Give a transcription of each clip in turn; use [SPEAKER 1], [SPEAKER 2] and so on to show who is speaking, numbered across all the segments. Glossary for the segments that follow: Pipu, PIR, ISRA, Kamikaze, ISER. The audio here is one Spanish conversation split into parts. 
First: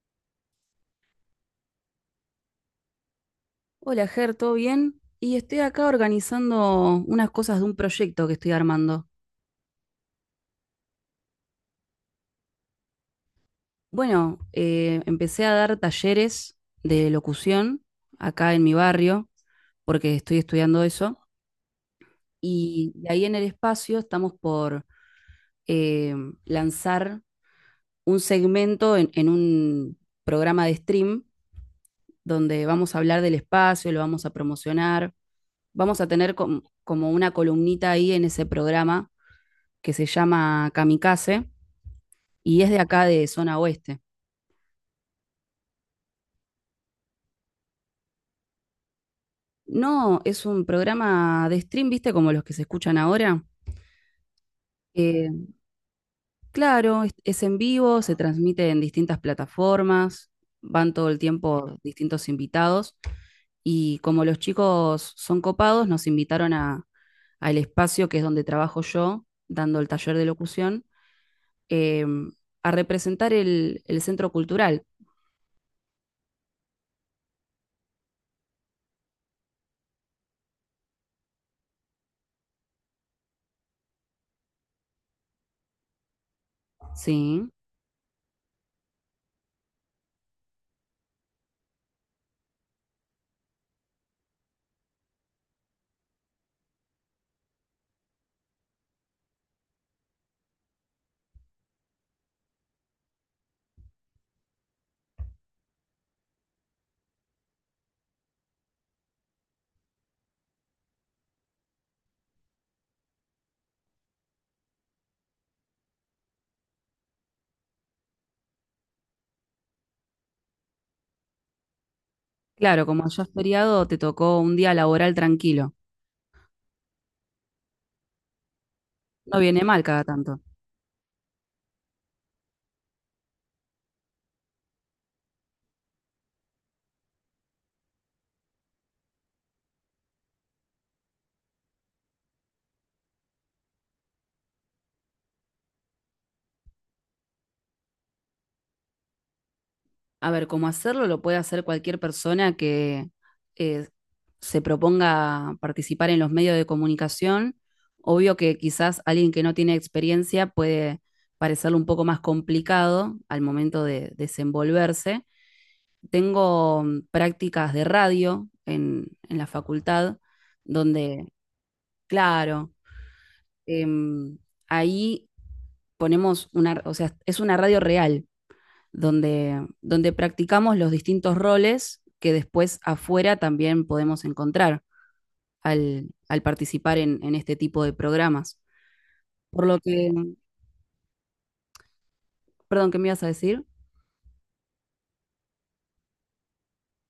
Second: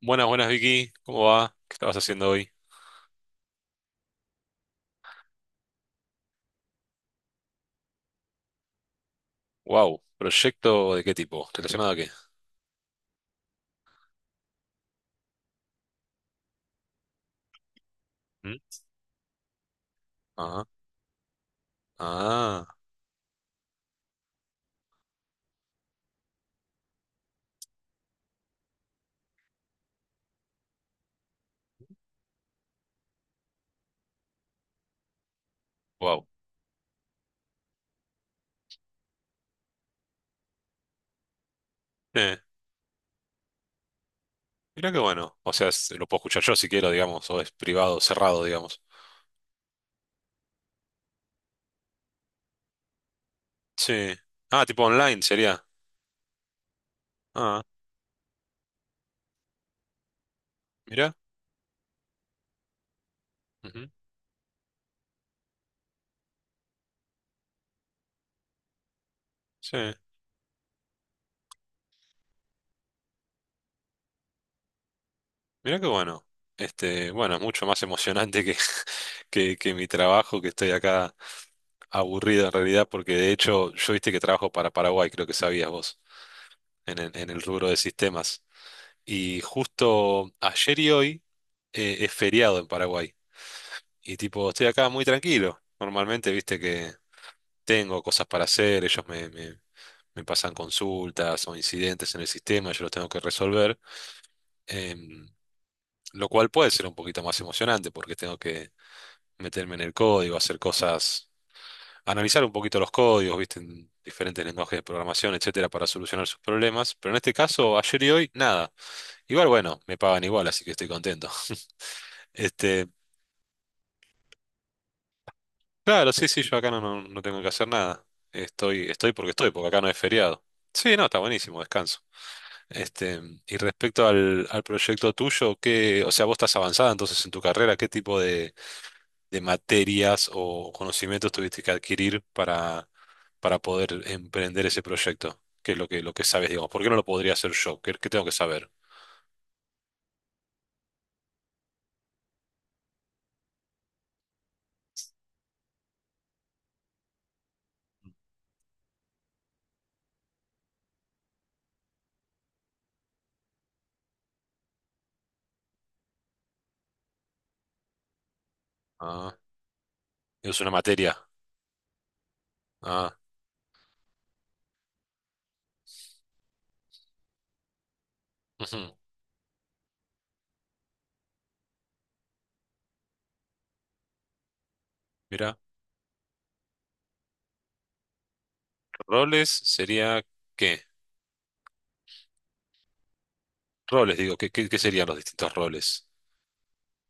[SPEAKER 1] Buenas, buenas Vicky, ¿cómo va? ¿Qué estabas haciendo hoy?
[SPEAKER 2] Hola, Ger, ¿todo bien? Y estoy acá organizando unas cosas de un proyecto que estoy armando.
[SPEAKER 1] Wow, ¿proyecto de qué tipo? ¿Relacionado a qué?
[SPEAKER 2] Bueno, empecé a dar talleres de locución acá
[SPEAKER 1] ¿Mm?
[SPEAKER 2] en mi barrio, porque estoy
[SPEAKER 1] Ajá.
[SPEAKER 2] estudiando eso,
[SPEAKER 1] Ah,
[SPEAKER 2] y de ahí en el espacio estamos por eh, lanzar un segmento en un programa de stream donde vamos a hablar del espacio, lo vamos a promocionar, vamos a
[SPEAKER 1] wow.
[SPEAKER 2] tener como una columnita ahí en ese programa que se llama Kamikaze
[SPEAKER 1] Eh,
[SPEAKER 2] y es de acá de zona oeste.
[SPEAKER 1] Mirá qué bueno. O sea, lo puedo escuchar yo si quiero, digamos, o es privado, cerrado, digamos.
[SPEAKER 2] No, es un programa de stream, ¿viste? Como los que se escuchan ahora.
[SPEAKER 1] Sí. Ah, tipo online
[SPEAKER 2] Eh,
[SPEAKER 1] sería.
[SPEAKER 2] claro, es en
[SPEAKER 1] Ah,
[SPEAKER 2] vivo, se transmite en distintas plataformas, van todo
[SPEAKER 1] mirá.
[SPEAKER 2] el tiempo distintos invitados
[SPEAKER 1] Ujú.
[SPEAKER 2] y como los chicos son copados, nos invitaron a, al espacio que es donde trabajo yo,
[SPEAKER 1] Sí,
[SPEAKER 2] dando el taller de locución, eh, a representar el centro cultural.
[SPEAKER 1] mirá qué bueno. Este, bueno, es mucho más emocionante que mi trabajo, que estoy acá aburrido en realidad, porque de hecho, yo viste que trabajo para Paraguay, creo que sabías vos, en el
[SPEAKER 2] Sí,
[SPEAKER 1] rubro de sistemas. Y justo ayer y hoy es feriado en Paraguay. Y tipo, estoy acá muy tranquilo. Normalmente, viste que tengo cosas para hacer, me pasan consultas o incidentes en el sistema, yo los tengo que resolver. Em, lo cual puede ser un poquito más emocionante porque tengo que meterme en el código, hacer cosas, analizar un poquito los códigos, viste, en diferentes lenguajes de programación, etcétera, para solucionar sus problemas. Pero en este caso, ayer y hoy, nada. Igual, bueno, me pagan igual, así que estoy contento.
[SPEAKER 2] claro,
[SPEAKER 1] Este.
[SPEAKER 2] como allá es feriado, te tocó un día laboral tranquilo.
[SPEAKER 1] Claro, sí, sí, yo acá no, no, no tengo que hacer nada. Estoy,
[SPEAKER 2] No
[SPEAKER 1] estoy,
[SPEAKER 2] viene
[SPEAKER 1] porque acá
[SPEAKER 2] mal
[SPEAKER 1] no es
[SPEAKER 2] cada tanto.
[SPEAKER 1] feriado. Sí, no, está buenísimo, descanso. Este, y respecto al proyecto tuyo, ¿qué? O sea, vos estás avanzada entonces en tu carrera. ¿Qué tipo de materias o conocimientos tuviste que adquirir para poder emprender ese proyecto? ¿Qué es lo lo que sabes, digamos? ¿Por qué no lo podría hacer yo? ¿Qué tengo que saber?
[SPEAKER 2] A ver, cómo hacerlo lo puede hacer cualquier persona que eh, se proponga participar en los medios de comunicación. Obvio que quizás alguien que no tiene experiencia puede parecerle un poco más complicado al momento de desenvolverse. Tengo prácticas de radio
[SPEAKER 1] Ah,
[SPEAKER 2] en la facultad,
[SPEAKER 1] es una materia.
[SPEAKER 2] donde, claro,
[SPEAKER 1] Ah,
[SPEAKER 2] em, ahí ponemos una, o sea, es una radio real
[SPEAKER 1] ujú.
[SPEAKER 2] donde practicamos los distintos roles que después afuera también podemos encontrar
[SPEAKER 1] Mira,
[SPEAKER 2] al participar en este tipo de programas.
[SPEAKER 1] roles
[SPEAKER 2] Por lo que,
[SPEAKER 1] sería ¿qué?
[SPEAKER 2] perdón, ¿qué me ibas a decir?
[SPEAKER 1] Roles, digo, ¿qué serían los distintos roles?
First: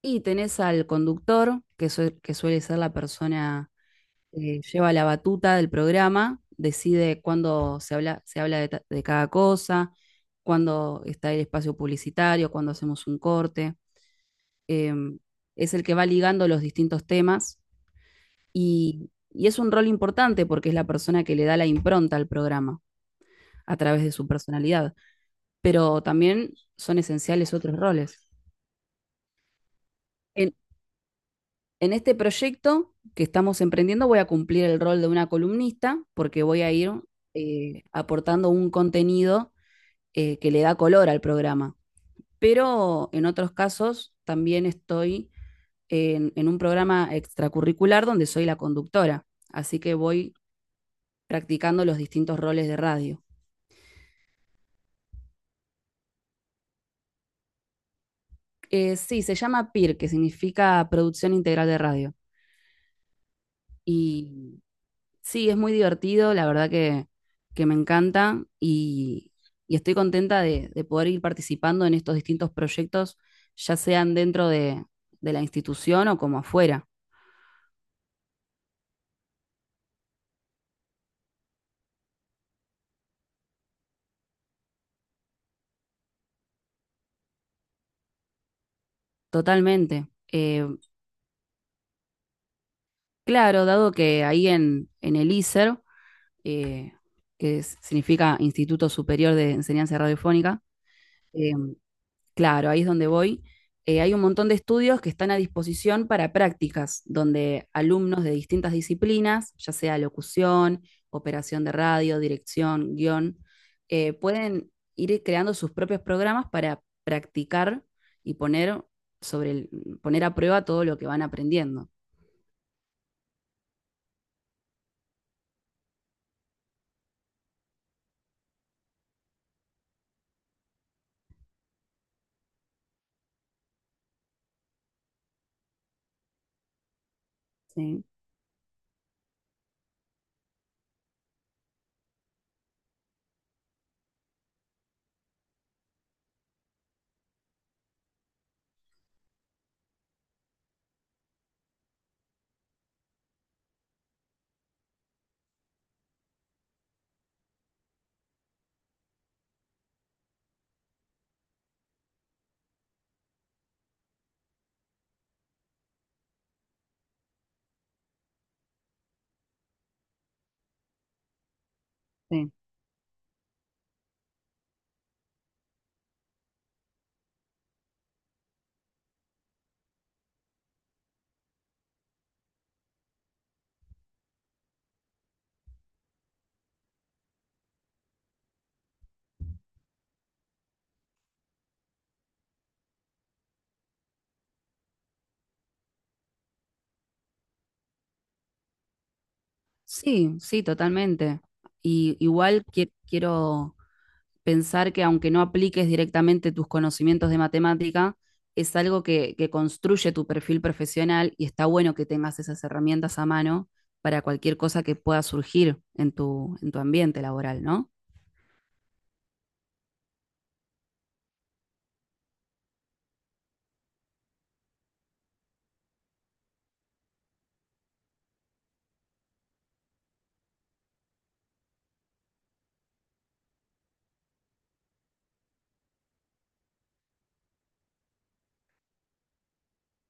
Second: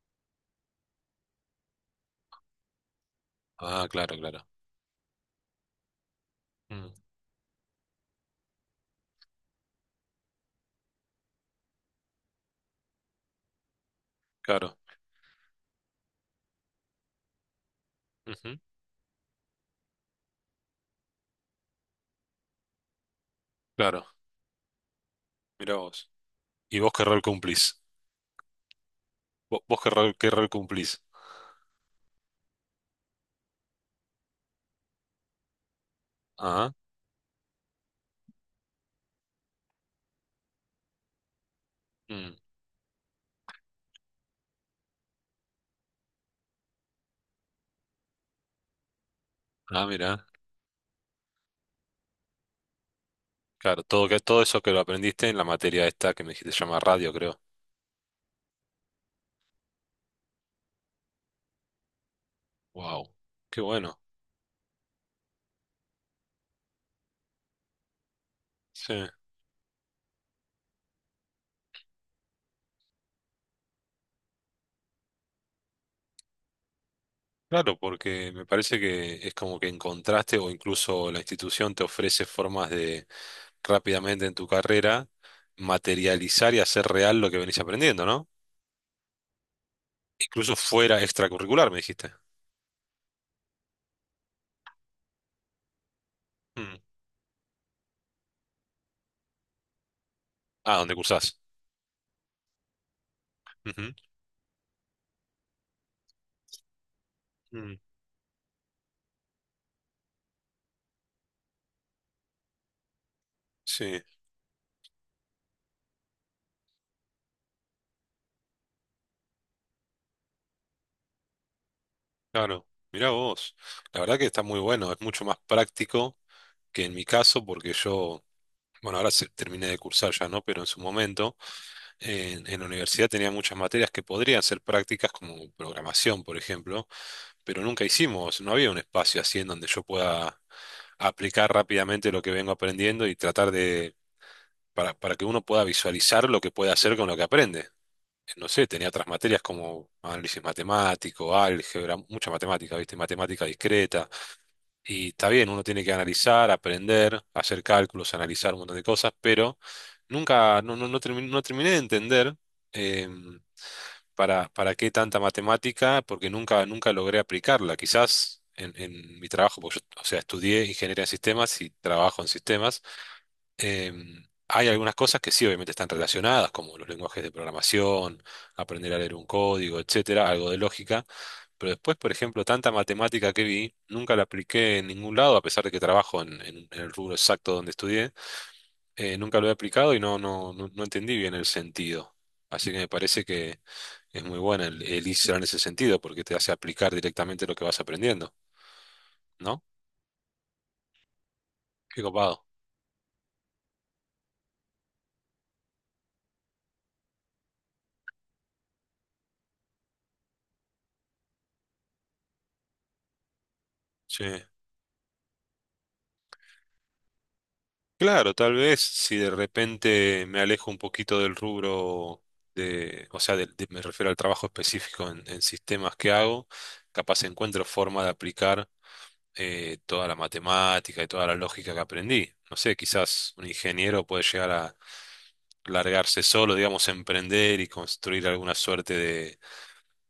[SPEAKER 2] Y tenés al conductor, que, que suele ser la persona
[SPEAKER 1] Ah, claro, claro.
[SPEAKER 2] que lleva la batuta del programa,
[SPEAKER 1] Mm,
[SPEAKER 2] decide cuándo se habla de, de cada cosa, cuándo está el espacio publicitario, cuándo hacemos un corte.
[SPEAKER 1] claro.
[SPEAKER 2] Em, es el que va ligando los distintos temas.
[SPEAKER 1] Ujú,
[SPEAKER 2] Y es un rol importante porque es la persona que le da la impronta al programa a través de
[SPEAKER 1] claro.
[SPEAKER 2] su personalidad,
[SPEAKER 1] Mirá
[SPEAKER 2] pero
[SPEAKER 1] vos.
[SPEAKER 2] también
[SPEAKER 1] ¿Y vos
[SPEAKER 2] son
[SPEAKER 1] qué rol
[SPEAKER 2] esenciales otros
[SPEAKER 1] cumplís?
[SPEAKER 2] roles.
[SPEAKER 1] ¿Vos qué rol
[SPEAKER 2] En,
[SPEAKER 1] cumplís?
[SPEAKER 2] en este proyecto que estamos emprendiendo voy a cumplir el rol de una columnista porque voy
[SPEAKER 1] Ah,
[SPEAKER 2] a ir aportando un contenido que le da color al programa.
[SPEAKER 1] mm,
[SPEAKER 2] Pero en otros casos también estoy en un programa extracurricular donde soy la conductora, así
[SPEAKER 1] ah,
[SPEAKER 2] que
[SPEAKER 1] mirá.
[SPEAKER 2] voy practicando los distintos roles de radio.
[SPEAKER 1] Claro, todo, que, todo eso que lo aprendiste en la materia esta que me dijiste se llama radio, creo.
[SPEAKER 2] Sí, se llama PIR, que significa Producción Integral de Radio.
[SPEAKER 1] Wow. Qué bueno.
[SPEAKER 2] Y sí, es muy divertido, la verdad que me encanta
[SPEAKER 1] Sí.
[SPEAKER 2] y estoy contenta de poder ir participando en estos distintos proyectos, ya sean dentro de la institución o como afuera,
[SPEAKER 1] Claro, porque me parece que es como que encontraste o incluso la institución te ofrece formas de rápidamente en tu carrera materializar y hacer real lo que venís aprendiendo, ¿no?
[SPEAKER 2] totalmente.
[SPEAKER 1] Incluso fuera extracurricular, me dijiste.
[SPEAKER 2] Claro, dado que ahí en el ISER,
[SPEAKER 1] Mm.
[SPEAKER 2] eh, que significa Instituto Superior de Enseñanza Radiofónica,
[SPEAKER 1] Ah, ¿dónde cursás?
[SPEAKER 2] eh, claro, ahí es donde voy.
[SPEAKER 1] Ujú.
[SPEAKER 2] Hay un montón de estudios que están a disposición para prácticas, donde
[SPEAKER 1] Mm.
[SPEAKER 2] alumnos de distintas disciplinas, ya sea locución, operación de radio, dirección, guión,
[SPEAKER 1] Sí,
[SPEAKER 2] pueden ir creando sus propios programas para practicar y poner, sobre el- poner a prueba todo lo que van aprendiendo.
[SPEAKER 1] claro. Mirá vos. La verdad que está muy bueno. Es mucho más práctico que en mi caso, porque yo, bueno, ahora terminé de cursar ya, ¿no? Pero en su momento, en la universidad tenía muchas materias que podrían ser prácticas, como programación, por ejemplo, pero nunca
[SPEAKER 2] Sí,
[SPEAKER 1] hicimos, no había un espacio así en donde yo pueda aplicar rápidamente lo que vengo aprendiendo y tratar para que uno pueda visualizar lo que puede hacer con lo que aprende. No sé, tenía otras materias como análisis matemático, álgebra, mucha matemática, ¿viste? Matemática discreta. Y está bien, uno tiene que analizar, aprender, hacer cálculos, analizar un montón de cosas, pero nunca, no, no, no, no terminé de entender eh, para qué tanta matemática, porque nunca, nunca logré aplicarla. Quizás en mi trabajo, porque yo, o sea, estudié ingeniería en sistemas y trabajo en
[SPEAKER 2] sí.
[SPEAKER 1] sistemas. Em, hay algunas cosas que sí, obviamente están relacionadas, como los lenguajes de programación, aprender a leer un código, etcétera, algo de lógica, pero después, por ejemplo, tanta matemática que vi, nunca la apliqué en ningún lado, a pesar de que trabajo en el rubro exacto donde estudié, nunca lo he aplicado y no, no, no, no entendí bien el sentido. Así que me parece que es muy buena el ISRA en ese sentido, porque te hace aplicar directamente lo que vas aprendiendo, ¿no?
[SPEAKER 2] Sí, sí, totalmente.
[SPEAKER 1] Qué
[SPEAKER 2] Y
[SPEAKER 1] copado.
[SPEAKER 2] igual quiero pensar que aunque no apliques directamente tus conocimientos de matemática, es algo que construye tu perfil profesional y está bueno que tengas esas herramientas a mano para
[SPEAKER 1] Sí.
[SPEAKER 2] cualquier cosa que pueda surgir en tu ambiente laboral, ¿no?
[SPEAKER 1] Claro, tal vez si de repente me alejo un poquito del rubro de, o sea, me refiero al trabajo específico en sistemas que hago, capaz encuentro forma de aplicar toda la matemática y toda la lógica que aprendí. No sé, quizás un ingeniero puede llegar a largarse solo, digamos, emprender y construir alguna suerte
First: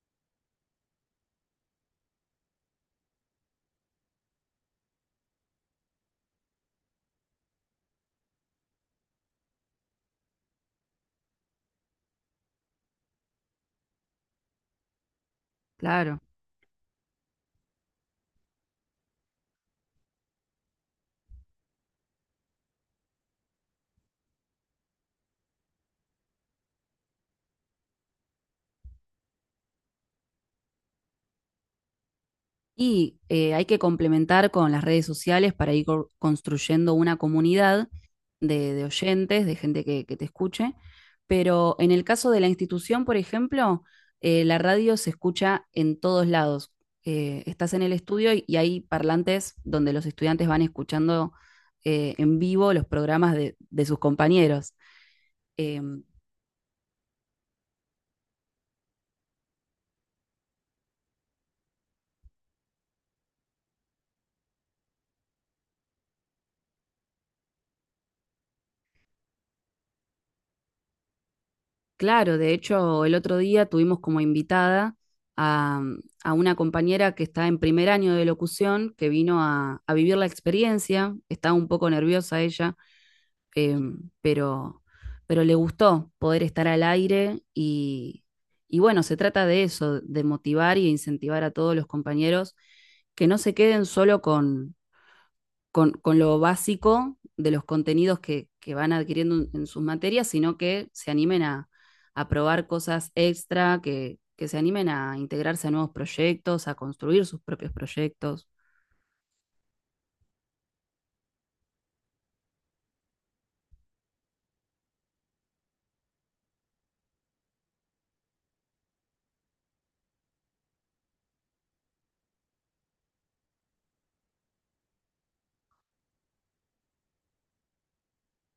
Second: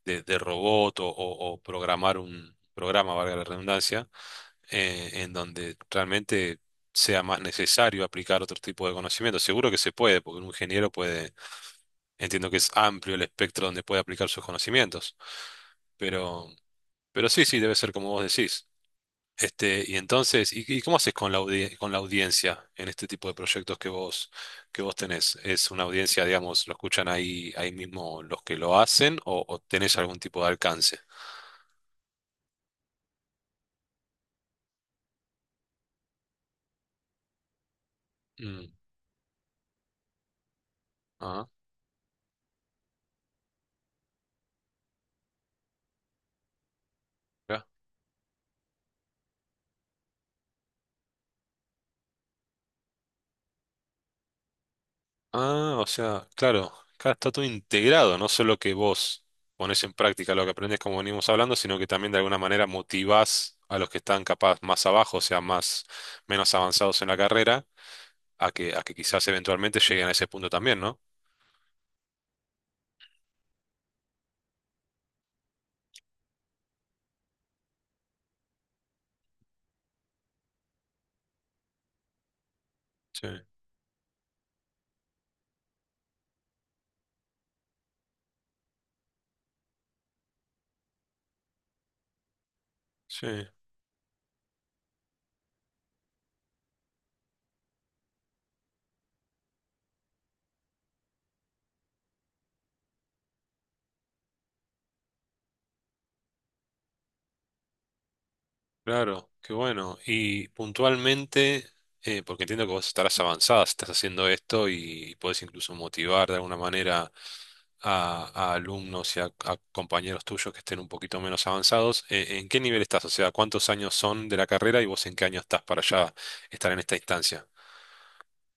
[SPEAKER 1] de robot o programar un programa, valga la redundancia en donde realmente sea más necesario aplicar otro tipo de conocimiento. Seguro que se puede, porque un ingeniero puede, entiendo que es amplio el espectro donde puede aplicar sus conocimientos,
[SPEAKER 2] Claro.
[SPEAKER 1] pero, pero sí, sí, debe ser como vos decís. Este, y entonces, y cómo haces con la con la audiencia en este tipo de proyectos que vos tenés? ¿Es una audiencia, digamos, lo escuchan ahí, ahí mismo los que lo hacen o tenés algún tipo de alcance?
[SPEAKER 2] Y hay que complementar con las redes sociales para ir construyendo una comunidad
[SPEAKER 1] Mm,
[SPEAKER 2] de oyentes, de gente que te escuche.
[SPEAKER 1] ajá,
[SPEAKER 2] Pero en el caso de la institución, por ejemplo, la radio se escucha en todos lados.
[SPEAKER 1] mirá.
[SPEAKER 2] Estás en el estudio y hay parlantes donde los estudiantes van escuchando en vivo los programas de sus compañeros.
[SPEAKER 1] Ah,
[SPEAKER 2] Eh,
[SPEAKER 1] o sea, claro, acá está todo integrado, no solo que vos pones en práctica lo que aprendes como venimos hablando, sino que también de alguna manera motivás a los que están capaz más abajo, o sea, más, menos avanzados en la carrera, a que quizás eventualmente lleguen a ese punto también, ¿no?
[SPEAKER 2] Claro, de hecho, el otro día tuvimos como invitada a, a una compañera que está en primer año de locución, que vino a vivir la experiencia, estaba un poco nerviosa ella,
[SPEAKER 1] Sí,
[SPEAKER 2] eh, pero, pero le gustó poder estar al aire y bueno, se trata de eso, de motivar y incentivar a todos los compañeros
[SPEAKER 1] sí,
[SPEAKER 2] que no se queden solo con, con lo básico de los contenidos que van adquiriendo en, sus materias, sino que se animen a probar cosas extra, que se animen a integrarse a nuevos proyectos, a construir sus propios proyectos.
[SPEAKER 1] claro, qué bueno. Y puntualmente, porque entiendo que vos estarás avanzada, si estás haciendo esto y podés incluso motivar de alguna manera a alumnos y a compañeros tuyos que estén un poquito menos avanzados. ¿En qué nivel estás? O sea, ¿cuántos años son de la carrera y vos en qué año estás para ya estar en esta instancia?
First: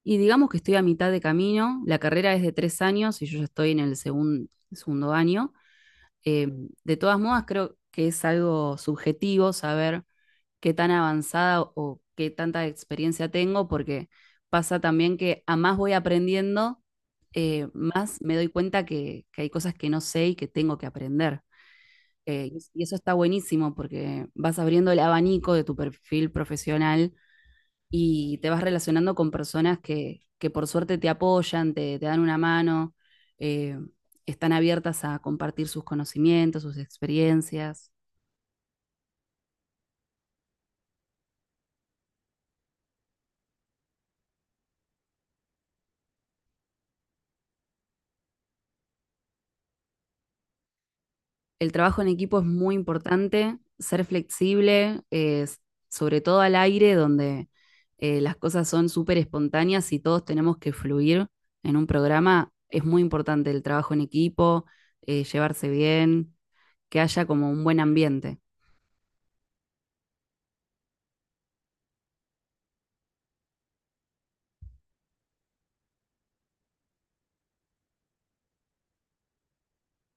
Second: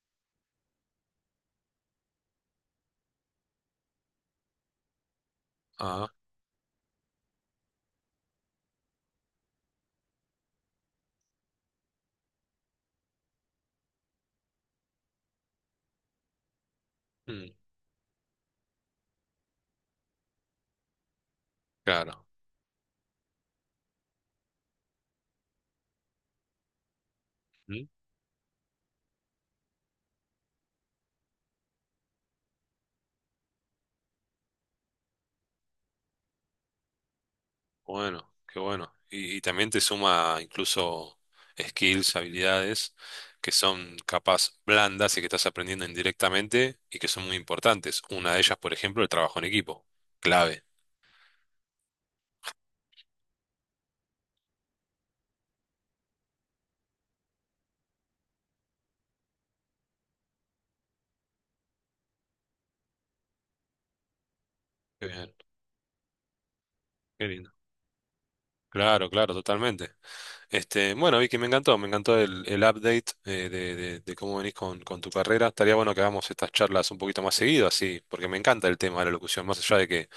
[SPEAKER 2] Y digamos que estoy a mitad de camino, la carrera es de tres años y yo ya estoy en el segundo año.
[SPEAKER 1] Ah,
[SPEAKER 2] Eh, de todas modas, creo que es algo subjetivo saber qué tan avanzada o qué tanta experiencia tengo, porque pasa también que a más voy aprendiendo,
[SPEAKER 1] mm,
[SPEAKER 2] más me doy cuenta que hay cosas que no sé y que tengo que aprender.
[SPEAKER 1] claro.
[SPEAKER 2] Y y eso está buenísimo porque vas abriendo el abanico de tu perfil profesional
[SPEAKER 1] Mm,
[SPEAKER 2] y te vas relacionando con personas que por suerte te apoyan, te dan una mano, eh, están abiertas a compartir sus conocimientos, sus experiencias.
[SPEAKER 1] bueno, qué bueno. Y también te suma incluso skills, habilidades que son capaz blandas y que estás aprendiendo indirectamente y que son muy importantes. Una de ellas, por ejemplo, el trabajo en equipo. Clave.
[SPEAKER 2] El trabajo en equipo es muy importante, ser flexible, sobre todo al aire, donde las cosas son súper espontáneas y todos tenemos que fluir en un programa. Es muy importante el trabajo en equipo,
[SPEAKER 1] Qué bien,
[SPEAKER 2] llevarse bien, que haya
[SPEAKER 1] qué
[SPEAKER 2] como
[SPEAKER 1] lindo.
[SPEAKER 2] un buen ambiente.
[SPEAKER 1] Claro, claro, totalmente. Este, bueno, Vicky, me encantó el update de cómo venís con tu carrera. Estaría bueno que hagamos estas charlas un poquito más seguido, así, porque me encanta el tema de la locución, más allá de que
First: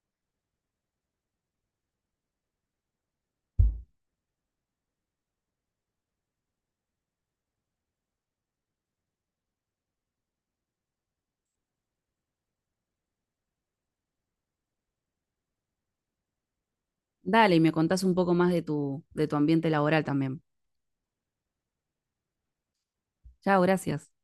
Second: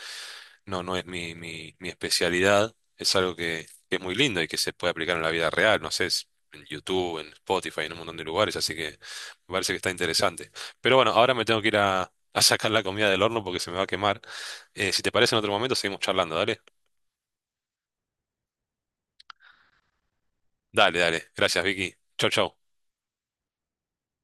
[SPEAKER 1] no, no es mi, mi especialidad, es algo que es muy lindo y que se puede aplicar en la vida real, no sé, es en YouTube, en Spotify, en un montón de lugares, así que me parece que está interesante. Pero bueno, ahora me tengo que ir a sacar la comida del horno porque se me va a quemar. Si te parece, en otro momento seguimos charlando, dale.
[SPEAKER 2] Dale, y me contás un poco más de tu ambiente laboral también.
[SPEAKER 1] Dale, dale. Gracias, Vicky. Chau, chau.
[SPEAKER 2] Chao, gracias.